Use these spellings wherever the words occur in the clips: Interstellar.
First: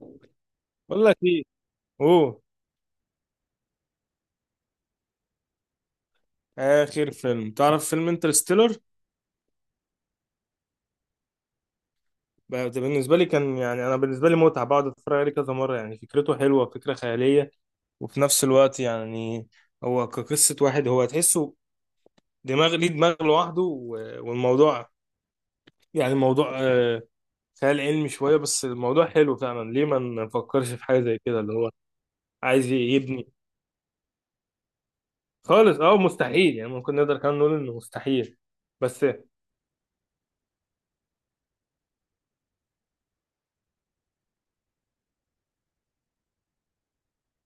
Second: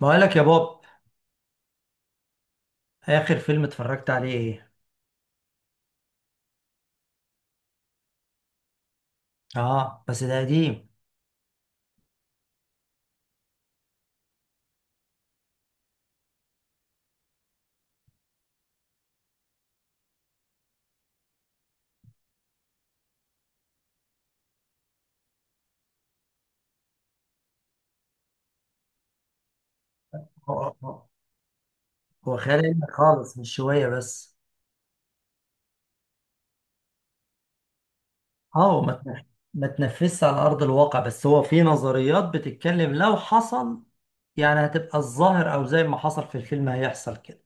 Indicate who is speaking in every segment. Speaker 1: بقول لك يا بوب،
Speaker 2: بقول لك ايه. اوه،
Speaker 1: اخر فيلم اتفرجت عليه ايه؟
Speaker 2: اخر فيلم تعرف فيلم انترستيلر؟
Speaker 1: اه بس ده قديم.
Speaker 2: ده بالنسبه لي كان، يعني، انا بالنسبه لي متعه بقعد اتفرج عليه كذا مره. يعني فكرته حلوه، فكره خياليه، وفي نفس الوقت يعني هو كقصه واحد هو تحسه دماغ، ليه دماغ لوحده. والموضوع يعني الموضوع خيال علمي شويه، بس الموضوع حلو فعلا. ليه ما
Speaker 1: هو
Speaker 2: نفكرش في حاجه
Speaker 1: هو-
Speaker 2: زي كده؟ اللي هو
Speaker 1: هو
Speaker 2: عايز
Speaker 1: خيال علمي
Speaker 2: يبني.
Speaker 1: خالص مش شويه بس.
Speaker 2: خالص، اه، مستحيل يعني، ممكن نقدر كمان نقول انه مستحيل.
Speaker 1: اه هو
Speaker 2: بس
Speaker 1: ما تنفذش على ارض الواقع، بس هو في نظريات بتتكلم لو حصل يعني هتبقى الظاهر، او زي ما حصل في الفيلم هيحصل كده.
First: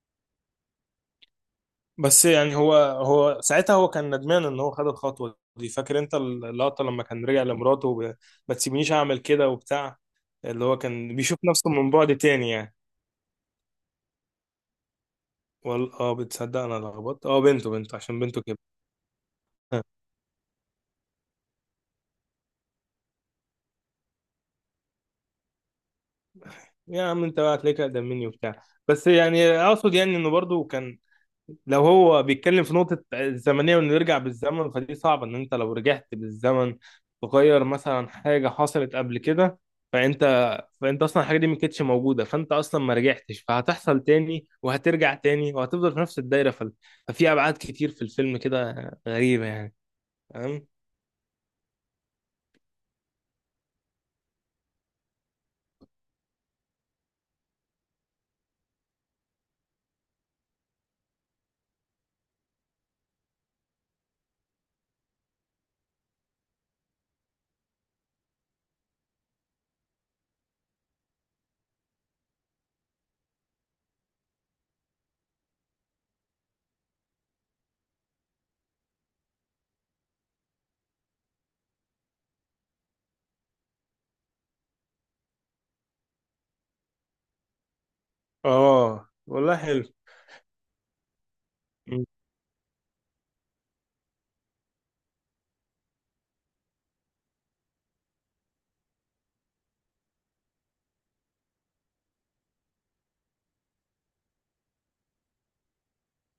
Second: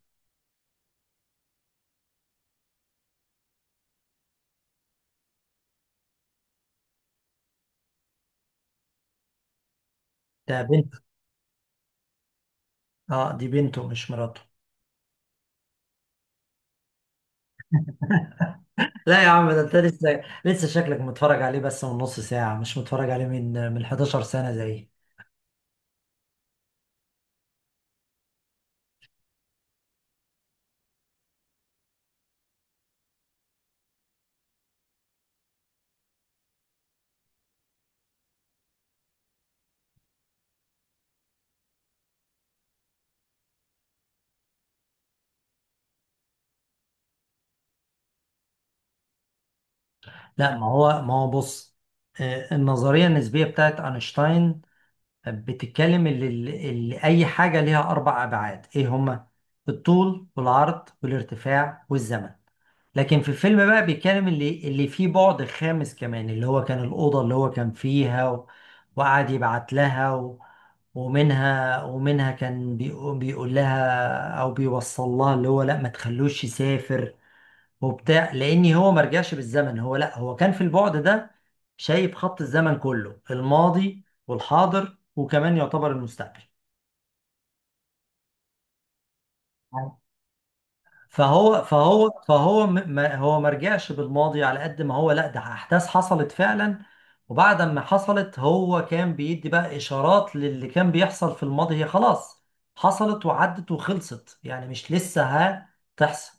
Speaker 2: بس يعني هو ساعتها هو كان ندمان ان هو خد الخطوه دي. فاكر انت اللقطه لما كان رجع لمراته ما تسيبنيش اعمل كده وبتاع،
Speaker 1: ده
Speaker 2: اللي هو
Speaker 1: بنت.
Speaker 2: كان بيشوف نفسه من بعد تاني يعني.
Speaker 1: اه دي بنته مش مراته.
Speaker 2: وال بتصدق انا لخبطت، بنته، بنته عشان بنته كده.
Speaker 1: لا يا عم، ده انت لسه شكلك متفرج عليه بس من نص ساعه، مش متفرج عليه من 11 سنه زي.
Speaker 2: يا عم انت بقى هتلاقيك اقدم مني وبتاع. بس يعني اقصد يعني انه برضو كان، لو هو بيتكلم في نقطة الزمنية وإنه يرجع بالزمن، فدي صعبة. إن أنت لو رجعت بالزمن تغير مثلا حاجة حصلت قبل كده، فأنت، فأنت أصلا الحاجة دي ما كانتش موجودة، فأنت أصلا ما رجعتش، فهتحصل تاني وهترجع تاني وهتفضل في نفس الدايرة. ف- ففي أبعاد كتير في الفيلم كده غريبة يعني.
Speaker 1: لا ما
Speaker 2: تمام.
Speaker 1: هو ما هو بص، النظريه النسبيه بتاعت اينشتاين بتتكلم اللي أي حاجة ليها أربع أبعاد، إيه هما؟ الطول والعرض والارتفاع والزمن. لكن في الفيلم بقى بيتكلم اللي فيه بعد خامس كمان، اللي هو كان الأوضة اللي هو كان فيها و... وقعد يبعت لها و... ومنها كان بيقول لها أو بيوصل لها اللي هو لأ ما تخلوش يسافر وبتاع، لان هو ما رجعش بالزمن، هو لا هو كان في البعد ده، شايف خط الزمن كله، الماضي والحاضر وكمان يعتبر المستقبل.
Speaker 2: آه والله حلو.
Speaker 1: فهو
Speaker 2: م.
Speaker 1: فهو فهو م- ما هو ما رجعش بالماضي على قد ما هو، لا ده احداث حصلت فعلا، وبعد ما حصلت هو كان بيدي بقى اشارات للي كان بيحصل في الماضي، هي خلاص حصلت وعدت وخلصت يعني، مش لسه هتحصل.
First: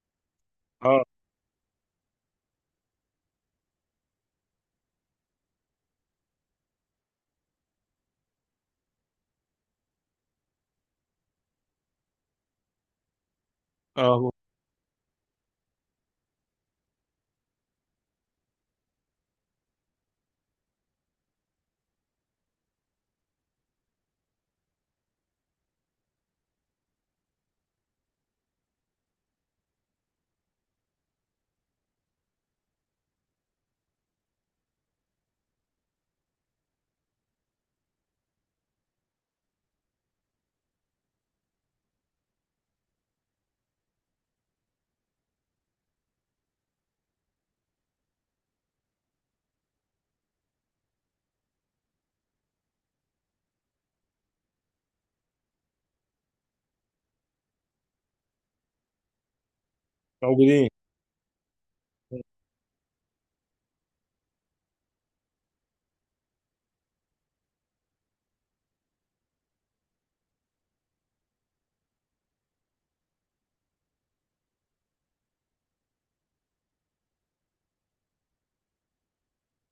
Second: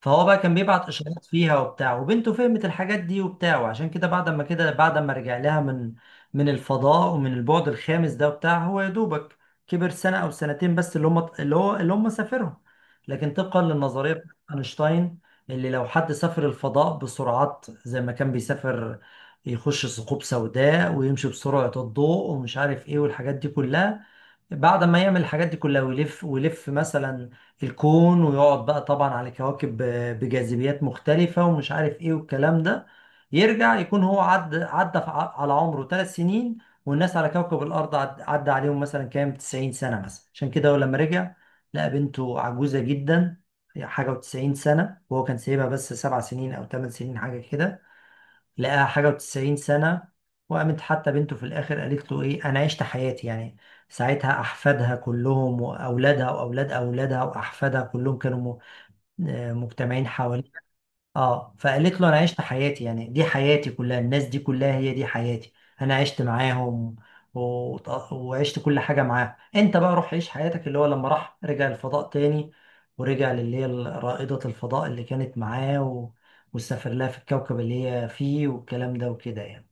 Speaker 1: فهو بقى كان بيبعت
Speaker 2: آه.
Speaker 1: اشارات فيها وبتاع، وبنته فهمت الحاجات دي وبتاع، وعشان كده بعد ما كده بعد ما رجع لها من الفضاء ومن البعد الخامس ده وبتاع، هو يا دوبك كبر سنة او سنتين بس، اللي هم اللي هو اللي هم سافرهم. لكن طبقا للنظرية
Speaker 2: آه.
Speaker 1: بتاعت اينشتاين، اللي لو حد سافر الفضاء بسرعات زي ما كان بيسافر، يخش ثقوب سوداء ويمشي بسرعة الضوء ومش عارف ايه والحاجات دي كلها، بعد ما يعمل الحاجات دي كلها ويلف ويلف مثلا الكون ويقعد بقى طبعا على كواكب بجاذبيات مختلفة ومش عارف ايه والكلام ده، يرجع يكون هو عدى في على عمره 3 سنين، والناس على كوكب الأرض عدى عليهم مثلا كام 90 سنة مثلا. عشان كده هو لما رجع لقى بنته عجوزة جدا، حاجة و90 سنة، وهو كان سايبها بس 7 سنين أو 8 سنين حاجة كده، لقاها حاجة وتسعين سنة. وقامت حتى بنته في الآخر قالت له إيه، أنا عشت حياتي يعني، ساعتها أحفادها كلهم وأولادها وأولاد أولادها وأحفادها كلهم كانوا مجتمعين حواليها.
Speaker 2: موجودين.
Speaker 1: اه فقالت له انا عشت حياتي يعني، دي حياتي كلها، الناس دي كلها هي دي حياتي، انا عشت معاهم و... وعشت كل حاجه معاهم، انت بقى روح عيش حياتك. اللي هو لما راح رجع الفضاء تاني ورجع للي هي رائده الفضاء اللي كانت معاه و... وسافر لها في الكوكب اللي هي فيه والكلام ده وكده يعني.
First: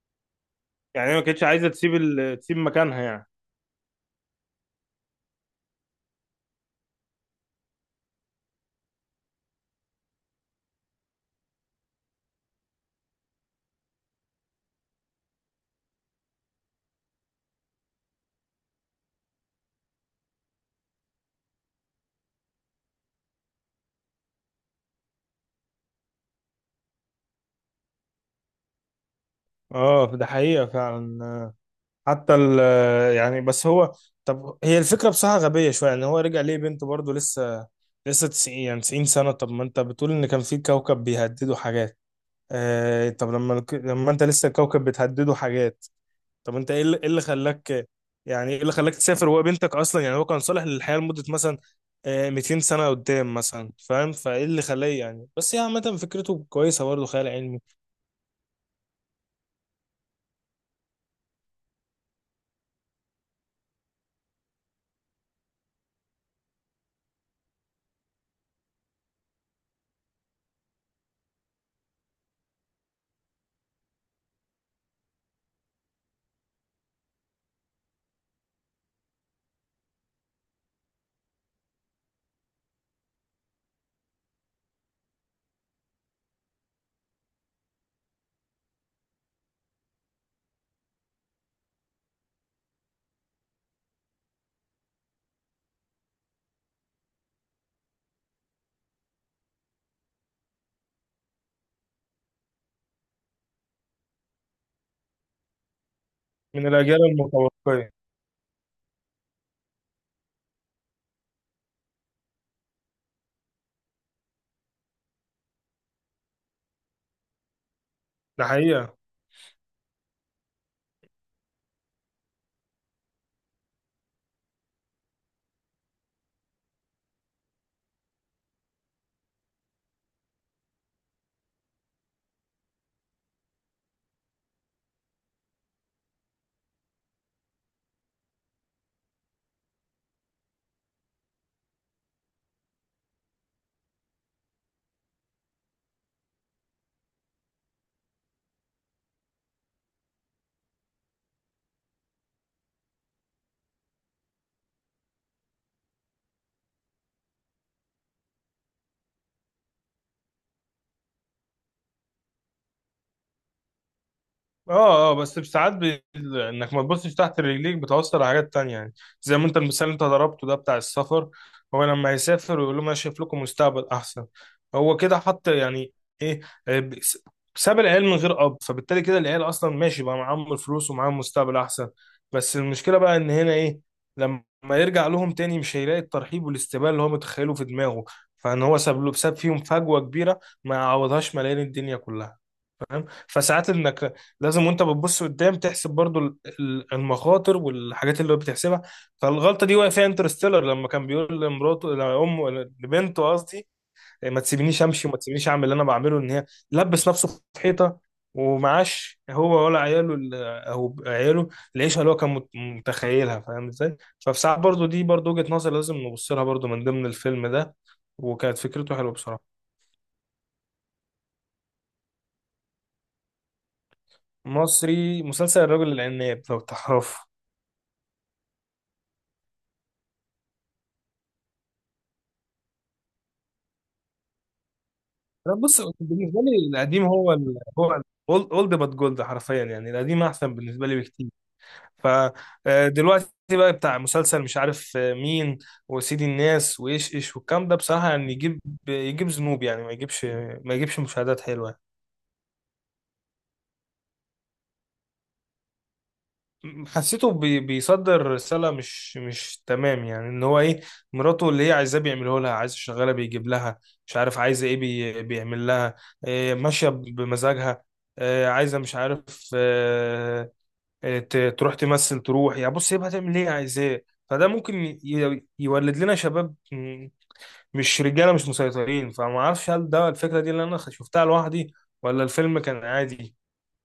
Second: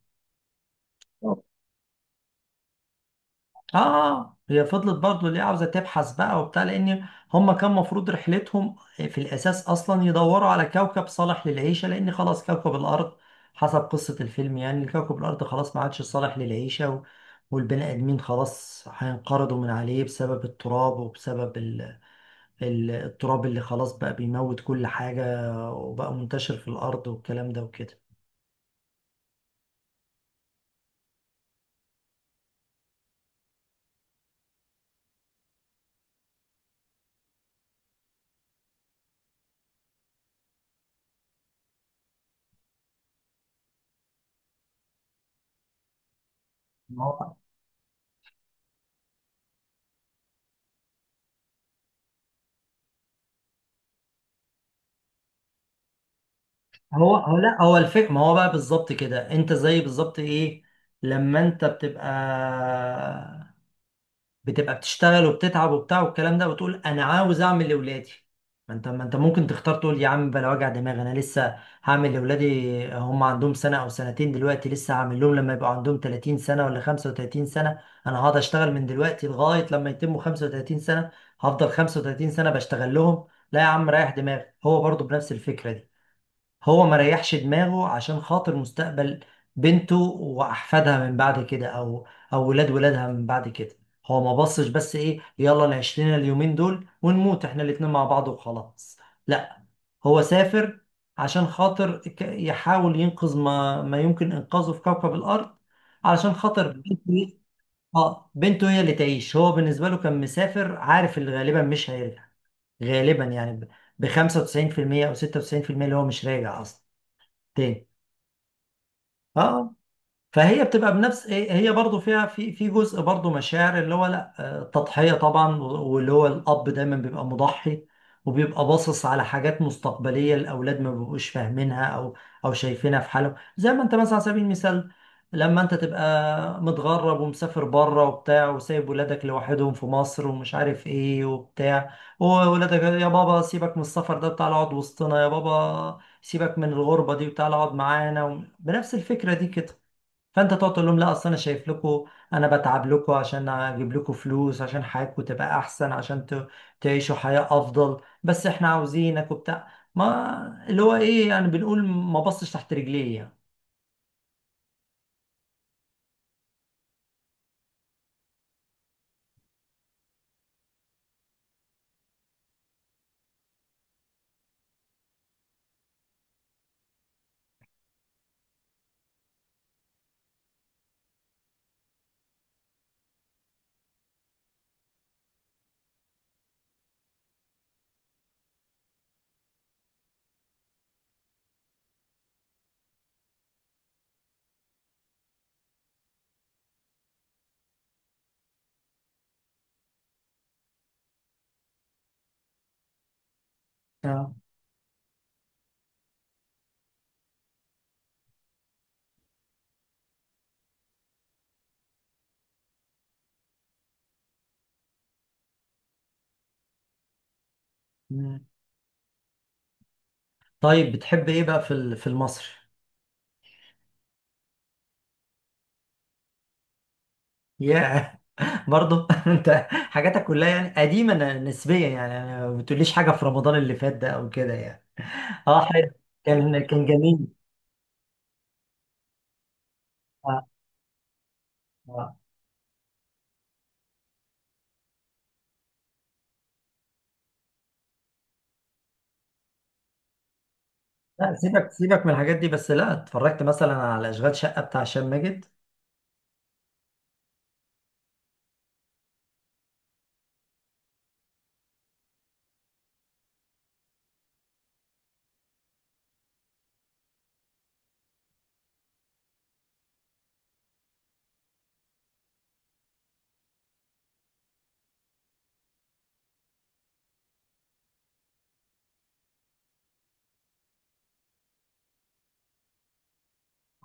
Speaker 2: يعني هي ما كانتش عايزة تسيب ال... تسيب مكانها يعني.
Speaker 1: اه هي فضلت برضو ليه عاوزه تبحث بقى وبتاع، لان هم كان مفروض رحلتهم في الاساس اصلا يدوروا على كوكب صالح للعيشه، لان خلاص كوكب الارض حسب قصه الفيلم يعني كوكب الارض خلاص ما عادش صالح للعيشه، و... والبني ادمين خلاص هينقرضوا من عليه بسبب التراب وبسبب التراب اللي خلاص بقى بيموت كل حاجه وبقى منتشر في الارض والكلام ده وكده.
Speaker 2: آه ده حقيقة فعلا. حتى ال يعني، بس هو، طب هي الفكرة بصراحة غبية شوية. يعني هو رجع ليه بنته برضه لسه 90، يعني 90 سنة. طب ما انت بتقول ان كان في كوكب بيهددوا حاجات؟ آه، طب لما لما انت لسه الكوكب بتهدده حاجات، طب انت ايه اللي إيه اللي خلاك، يعني ايه اللي خلاك تسافر وهو بنتك اصلا؟ يعني هو كان صالح للحياة لمدة مثلا، آه، 200 سنة قدام مثلا، فاهم؟ فايه اللي خلاه يعني؟ بس هي عامة فكرته كويسة برضه،
Speaker 1: هو
Speaker 2: خيال
Speaker 1: هو
Speaker 2: علمي.
Speaker 1: لا هو الفكرة، ما هو بقى بالظبط كده، انت زي بالظبط ايه لما انت بتبقى بتشتغل وبتتعب وبتاع والكلام ده، وتقول انا عاوز اعمل لاولادي. ما انت ممكن تختار تقول يا عم بلا وجع دماغ، انا لسه هعمل لاولادي، هم عندهم سنة او سنتين دلوقتي، لسه هعمل لهم لما يبقوا عندهم 30 سنة ولا 35 سنة، انا هقعد اشتغل من دلوقتي لغاية لما يتموا 35 سنة، هفضل 35 سنة بشتغل لهم؟ لا يا عم ريح دماغك. هو برضه بنفس الفكرة، هو ما ريحش دماغه عشان خاطر مستقبل بنته واحفادها من بعد كده، او او ولاد ولادها من بعد كده. هو ما بصش بس ايه، يلا نعيش لنا اليومين دول ونموت احنا الاتنين مع بعض وخلاص، لا هو سافر عشان خاطر يحاول ينقذ ما يمكن انقاذه في كوكب الارض، علشان
Speaker 2: من
Speaker 1: خاطر
Speaker 2: الأجيال
Speaker 1: بنته
Speaker 2: المتوقعة.
Speaker 1: اه بنته هي اللي تعيش. هو بالنسبه له كان مسافر عارف اللي غالبا مش هيرجع، غالبا يعني ب 95% او 96%، اللي هو مش راجع اصلا تاني.
Speaker 2: ده حقيقة.
Speaker 1: اه فهي بتبقى بنفس هي برضو فيها في جزء برضو مشاعر، اللي هو لا تضحية طبعا واللي هو الأب دايما بيبقى مضحي، وبيبقى باصص على حاجات مستقبلية الأولاد ما بيبقوش فاهمينها، أو أو شايفينها في حالهم، زي ما أنت مثلا على سبيل المثال لما أنت تبقى متغرب ومسافر بره وبتاع، وسايب ولادك لوحدهم في مصر، ومش عارف إيه وبتاع، وولادك يا بابا سيبك من السفر ده تعالى اقعد وسطنا، يا بابا سيبك من الغربة دي وتعالى اقعد معانا، بنفس الفكرة دي كده. فانت تقعد تقول لهم لا اصل انا شايف لكم، انا بتعب لكم عشان اجيب لكم فلوس عشان حياتكم تبقى احسن، عشان تعيشوا حياة افضل. بس احنا عاوزينك وبتاع، ما اللي هو ايه يعني، بنقول ما بصش تحت رجليه يعني.
Speaker 2: اه، اه، بس ساعات بي... انك ما تبصش تحت رجليك بتوصل لحاجات تانية يعني. زي ما انت المثال اللي انت ضربته ده بتاع السفر، هو لما هيسافر ويقول لهم انا شايف لكم مستقبل احسن، هو كده حط يعني، ايه، آه، ب- س- ساب العيال من غير اب، فبالتالي كده العيال اصلا ماشي، بقى معاهم الفلوس ومعاهم مستقبل احسن. بس المشكلة بقى ان هنا ايه، لما يرجع لهم تاني مش هيلاقي الترحيب والاستقبال اللي هو متخيله في دماغه. فان هو ساب فيهم فجوة كبيرة ما يعوضهاش ملايين الدنيا كلها. فساعات انك لازم وانت بتبص قدام تحسب برضو المخاطر والحاجات اللي هو بتحسبها. فالغلطه دي وقع فيها انترستيلر لما كان بيقول لمراته، لامه، لبنته قصدي، "إيه،
Speaker 1: اه.
Speaker 2: ما تسيبنيش امشي وما تسيبنيش اعمل اللي انا بعمله"، ان هي لبس نفسه في حيطه ومعاش هو ولا عياله ال- او عياله العيشه اللي هو كان متخيلها، فاهم ازاي؟ ففي ساعات برضو دي برضو وجهه نظر لازم نبص لها برضو من ضمن الفيلم ده.
Speaker 1: مم.
Speaker 2: وكانت فكرته حلوه بصراحه.
Speaker 1: طيب بتحب ايه بقى في في المصري؟
Speaker 2: مصري مسلسل الرجل العناب لو تعرفه.
Speaker 1: ياه. برضه انت حاجاتك كلها يعني قديمة نسبيا يعني، يعني ما بتقوليش حاجة في رمضان اللي فات ده او كده يعني؟
Speaker 2: انا
Speaker 1: اه
Speaker 2: بص
Speaker 1: حلو.
Speaker 2: بالنسبه
Speaker 1: كان
Speaker 2: لي
Speaker 1: كان
Speaker 2: القديم
Speaker 1: جميل.
Speaker 2: هو ال هو اولد بات جولد، حرفيا يعني القديم
Speaker 1: آه.
Speaker 2: احسن بالنسبه لي بكتير.
Speaker 1: آه.
Speaker 2: فدلوقتي بقى بتاع مسلسل مش عارف مين، وسيدي الناس وايش ايش والكلام ده بصراحه يعني يجيب، يجيب ذنوب يعني، ما يجيبش، ما يجيبش
Speaker 1: لا
Speaker 2: مشاهدات
Speaker 1: سيبك
Speaker 2: حلوه.
Speaker 1: سيبك من الحاجات دي، بس لا اتفرجت مثلا على اشغال شقه بتاع هشام ماجد؟
Speaker 2: حسيته بي بيصدر رسالة مش تمام يعني، ان هو ايه، مراته اللي هي عايزاه بيعمله لها. عايز شغالة بيجيب لها، مش عارف عايزة ايه بي بيعمل لها، إيه ماشية بمزاجها، إيه عايزة مش عارف إيه، تروح تمثل تروح يعني. بص هي هتعمل ايه؟ عايزاه. فده ممكن يولد لنا شباب مش رجالة مش مسيطرين. فما اعرفش هل ده الفكرة دي اللي انا شفتها لوحدي، ولا الفيلم كان عادي،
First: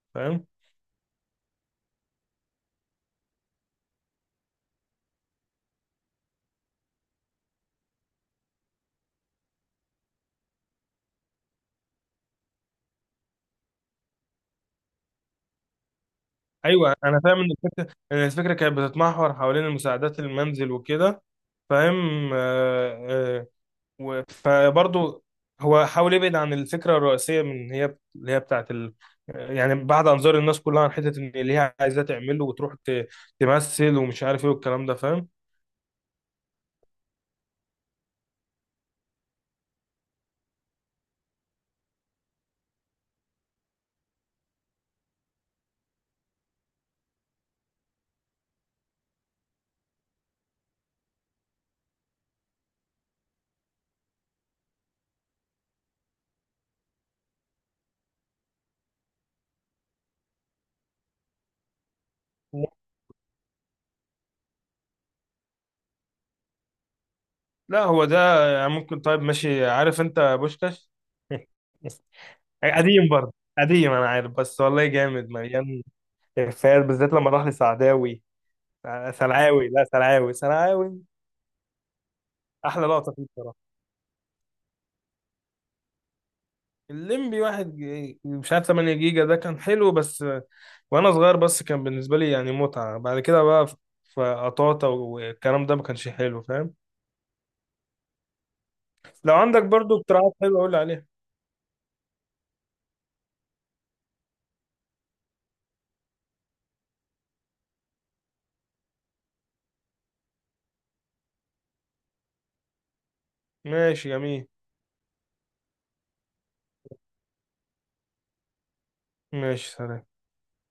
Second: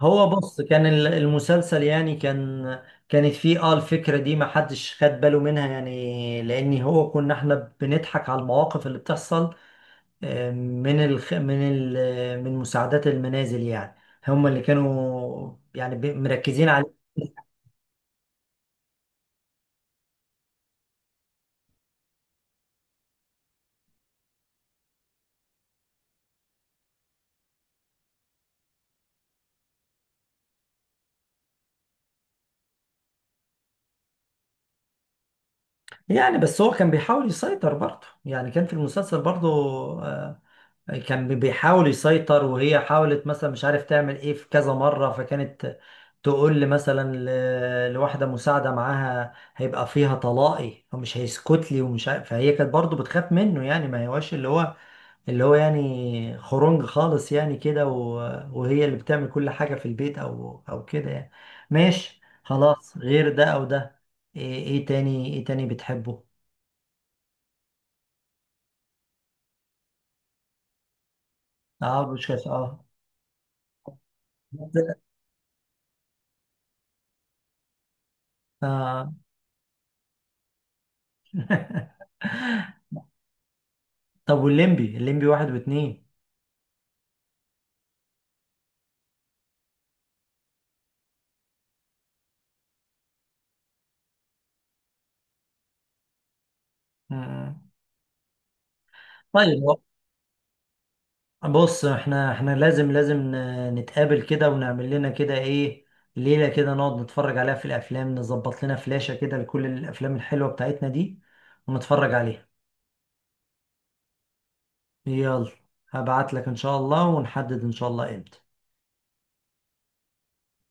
Speaker 1: هو
Speaker 2: فاهم؟
Speaker 1: بص، كان المسلسل يعني كان، كانت فيه اه الفكره دي ما حدش خد باله منها يعني، لان هو كنا احنا بنضحك على المواقف اللي بتحصل، آه، من الخ... من ال... من مساعدات المنازل يعني، هم اللي كانوا يعني مركزين عليه.
Speaker 2: ايوه انا فاهم ان الفكره، إن الفكره كانت بتتمحور حوالين المساعدات المنزل وكده، فاهم. فبرضه هو حاول يبعد عن الفكره الرئيسيه من اللي هي بتاعت ال... يعني بعد انظار الناس كلها عن حته ان اللي هي عايزاه تعمله وتروح تمثل ومش عارف ايه والكلام ده، فاهم.
Speaker 1: يعني بس هو كان بيحاول يسيطر برضه، يعني كان في المسلسل برضه آه، كان بيحاول يسيطر، وهي حاولت مثلا مش عارف تعمل ايه في كذا مرة، فكانت تقول لي مثلا لواحدة مساعدة معاها هيبقى فيها طلاقي ومش هيسكت لي ومش عارف، فهي كانت برضو بتخاف منه يعني، ما هواش اللي هو اللي هو يعني خرنج خالص يعني كده، وهي اللي بتعمل كل حاجة في البيت او او كده يعني. ماشي خلاص، غير ده او ده، إيه تاني ايه تاني بتحبه؟
Speaker 2: لا هو ده يعني ممكن، طيب ماشي. عارف انت بوشكاش؟
Speaker 1: اه مش كده اه.
Speaker 2: قديم برضه. قديم انا عارف، بس والله جامد مليان افيهات. بالذات لما راح لسعداوي،
Speaker 1: آه.
Speaker 2: سلعاوي، لا سلعاوي، سلعاوي احلى لقطه فيه بصراحه.
Speaker 1: طب والليمبي، الليمبي واحد واتنين؟
Speaker 2: الليمبي واحد، مش عارف 8 جيجا، ده كان حلو، بس وانا صغير. بس كان بالنسبه لي يعني متعه. بعد كده بقى، فقطاطا والكلام ده ما كانش حلو، فاهم.
Speaker 1: مم.
Speaker 2: لو
Speaker 1: طيب
Speaker 2: عندك برضو اقتراحات حلوه قول لي عليها.
Speaker 1: بص احنا لازم نتقابل كده ونعمل لنا كده ايه، ليلة كده نقعد نتفرج عليها في الافلام، نظبط لنا فلاشة كده لكل الافلام الحلوة بتاعتنا دي ونتفرج عليها.
Speaker 2: ماشي جميل.
Speaker 1: يلا هبعت لك ان شاء الله ونحدد ان شاء الله امتى.
Speaker 2: ماشي، سلام.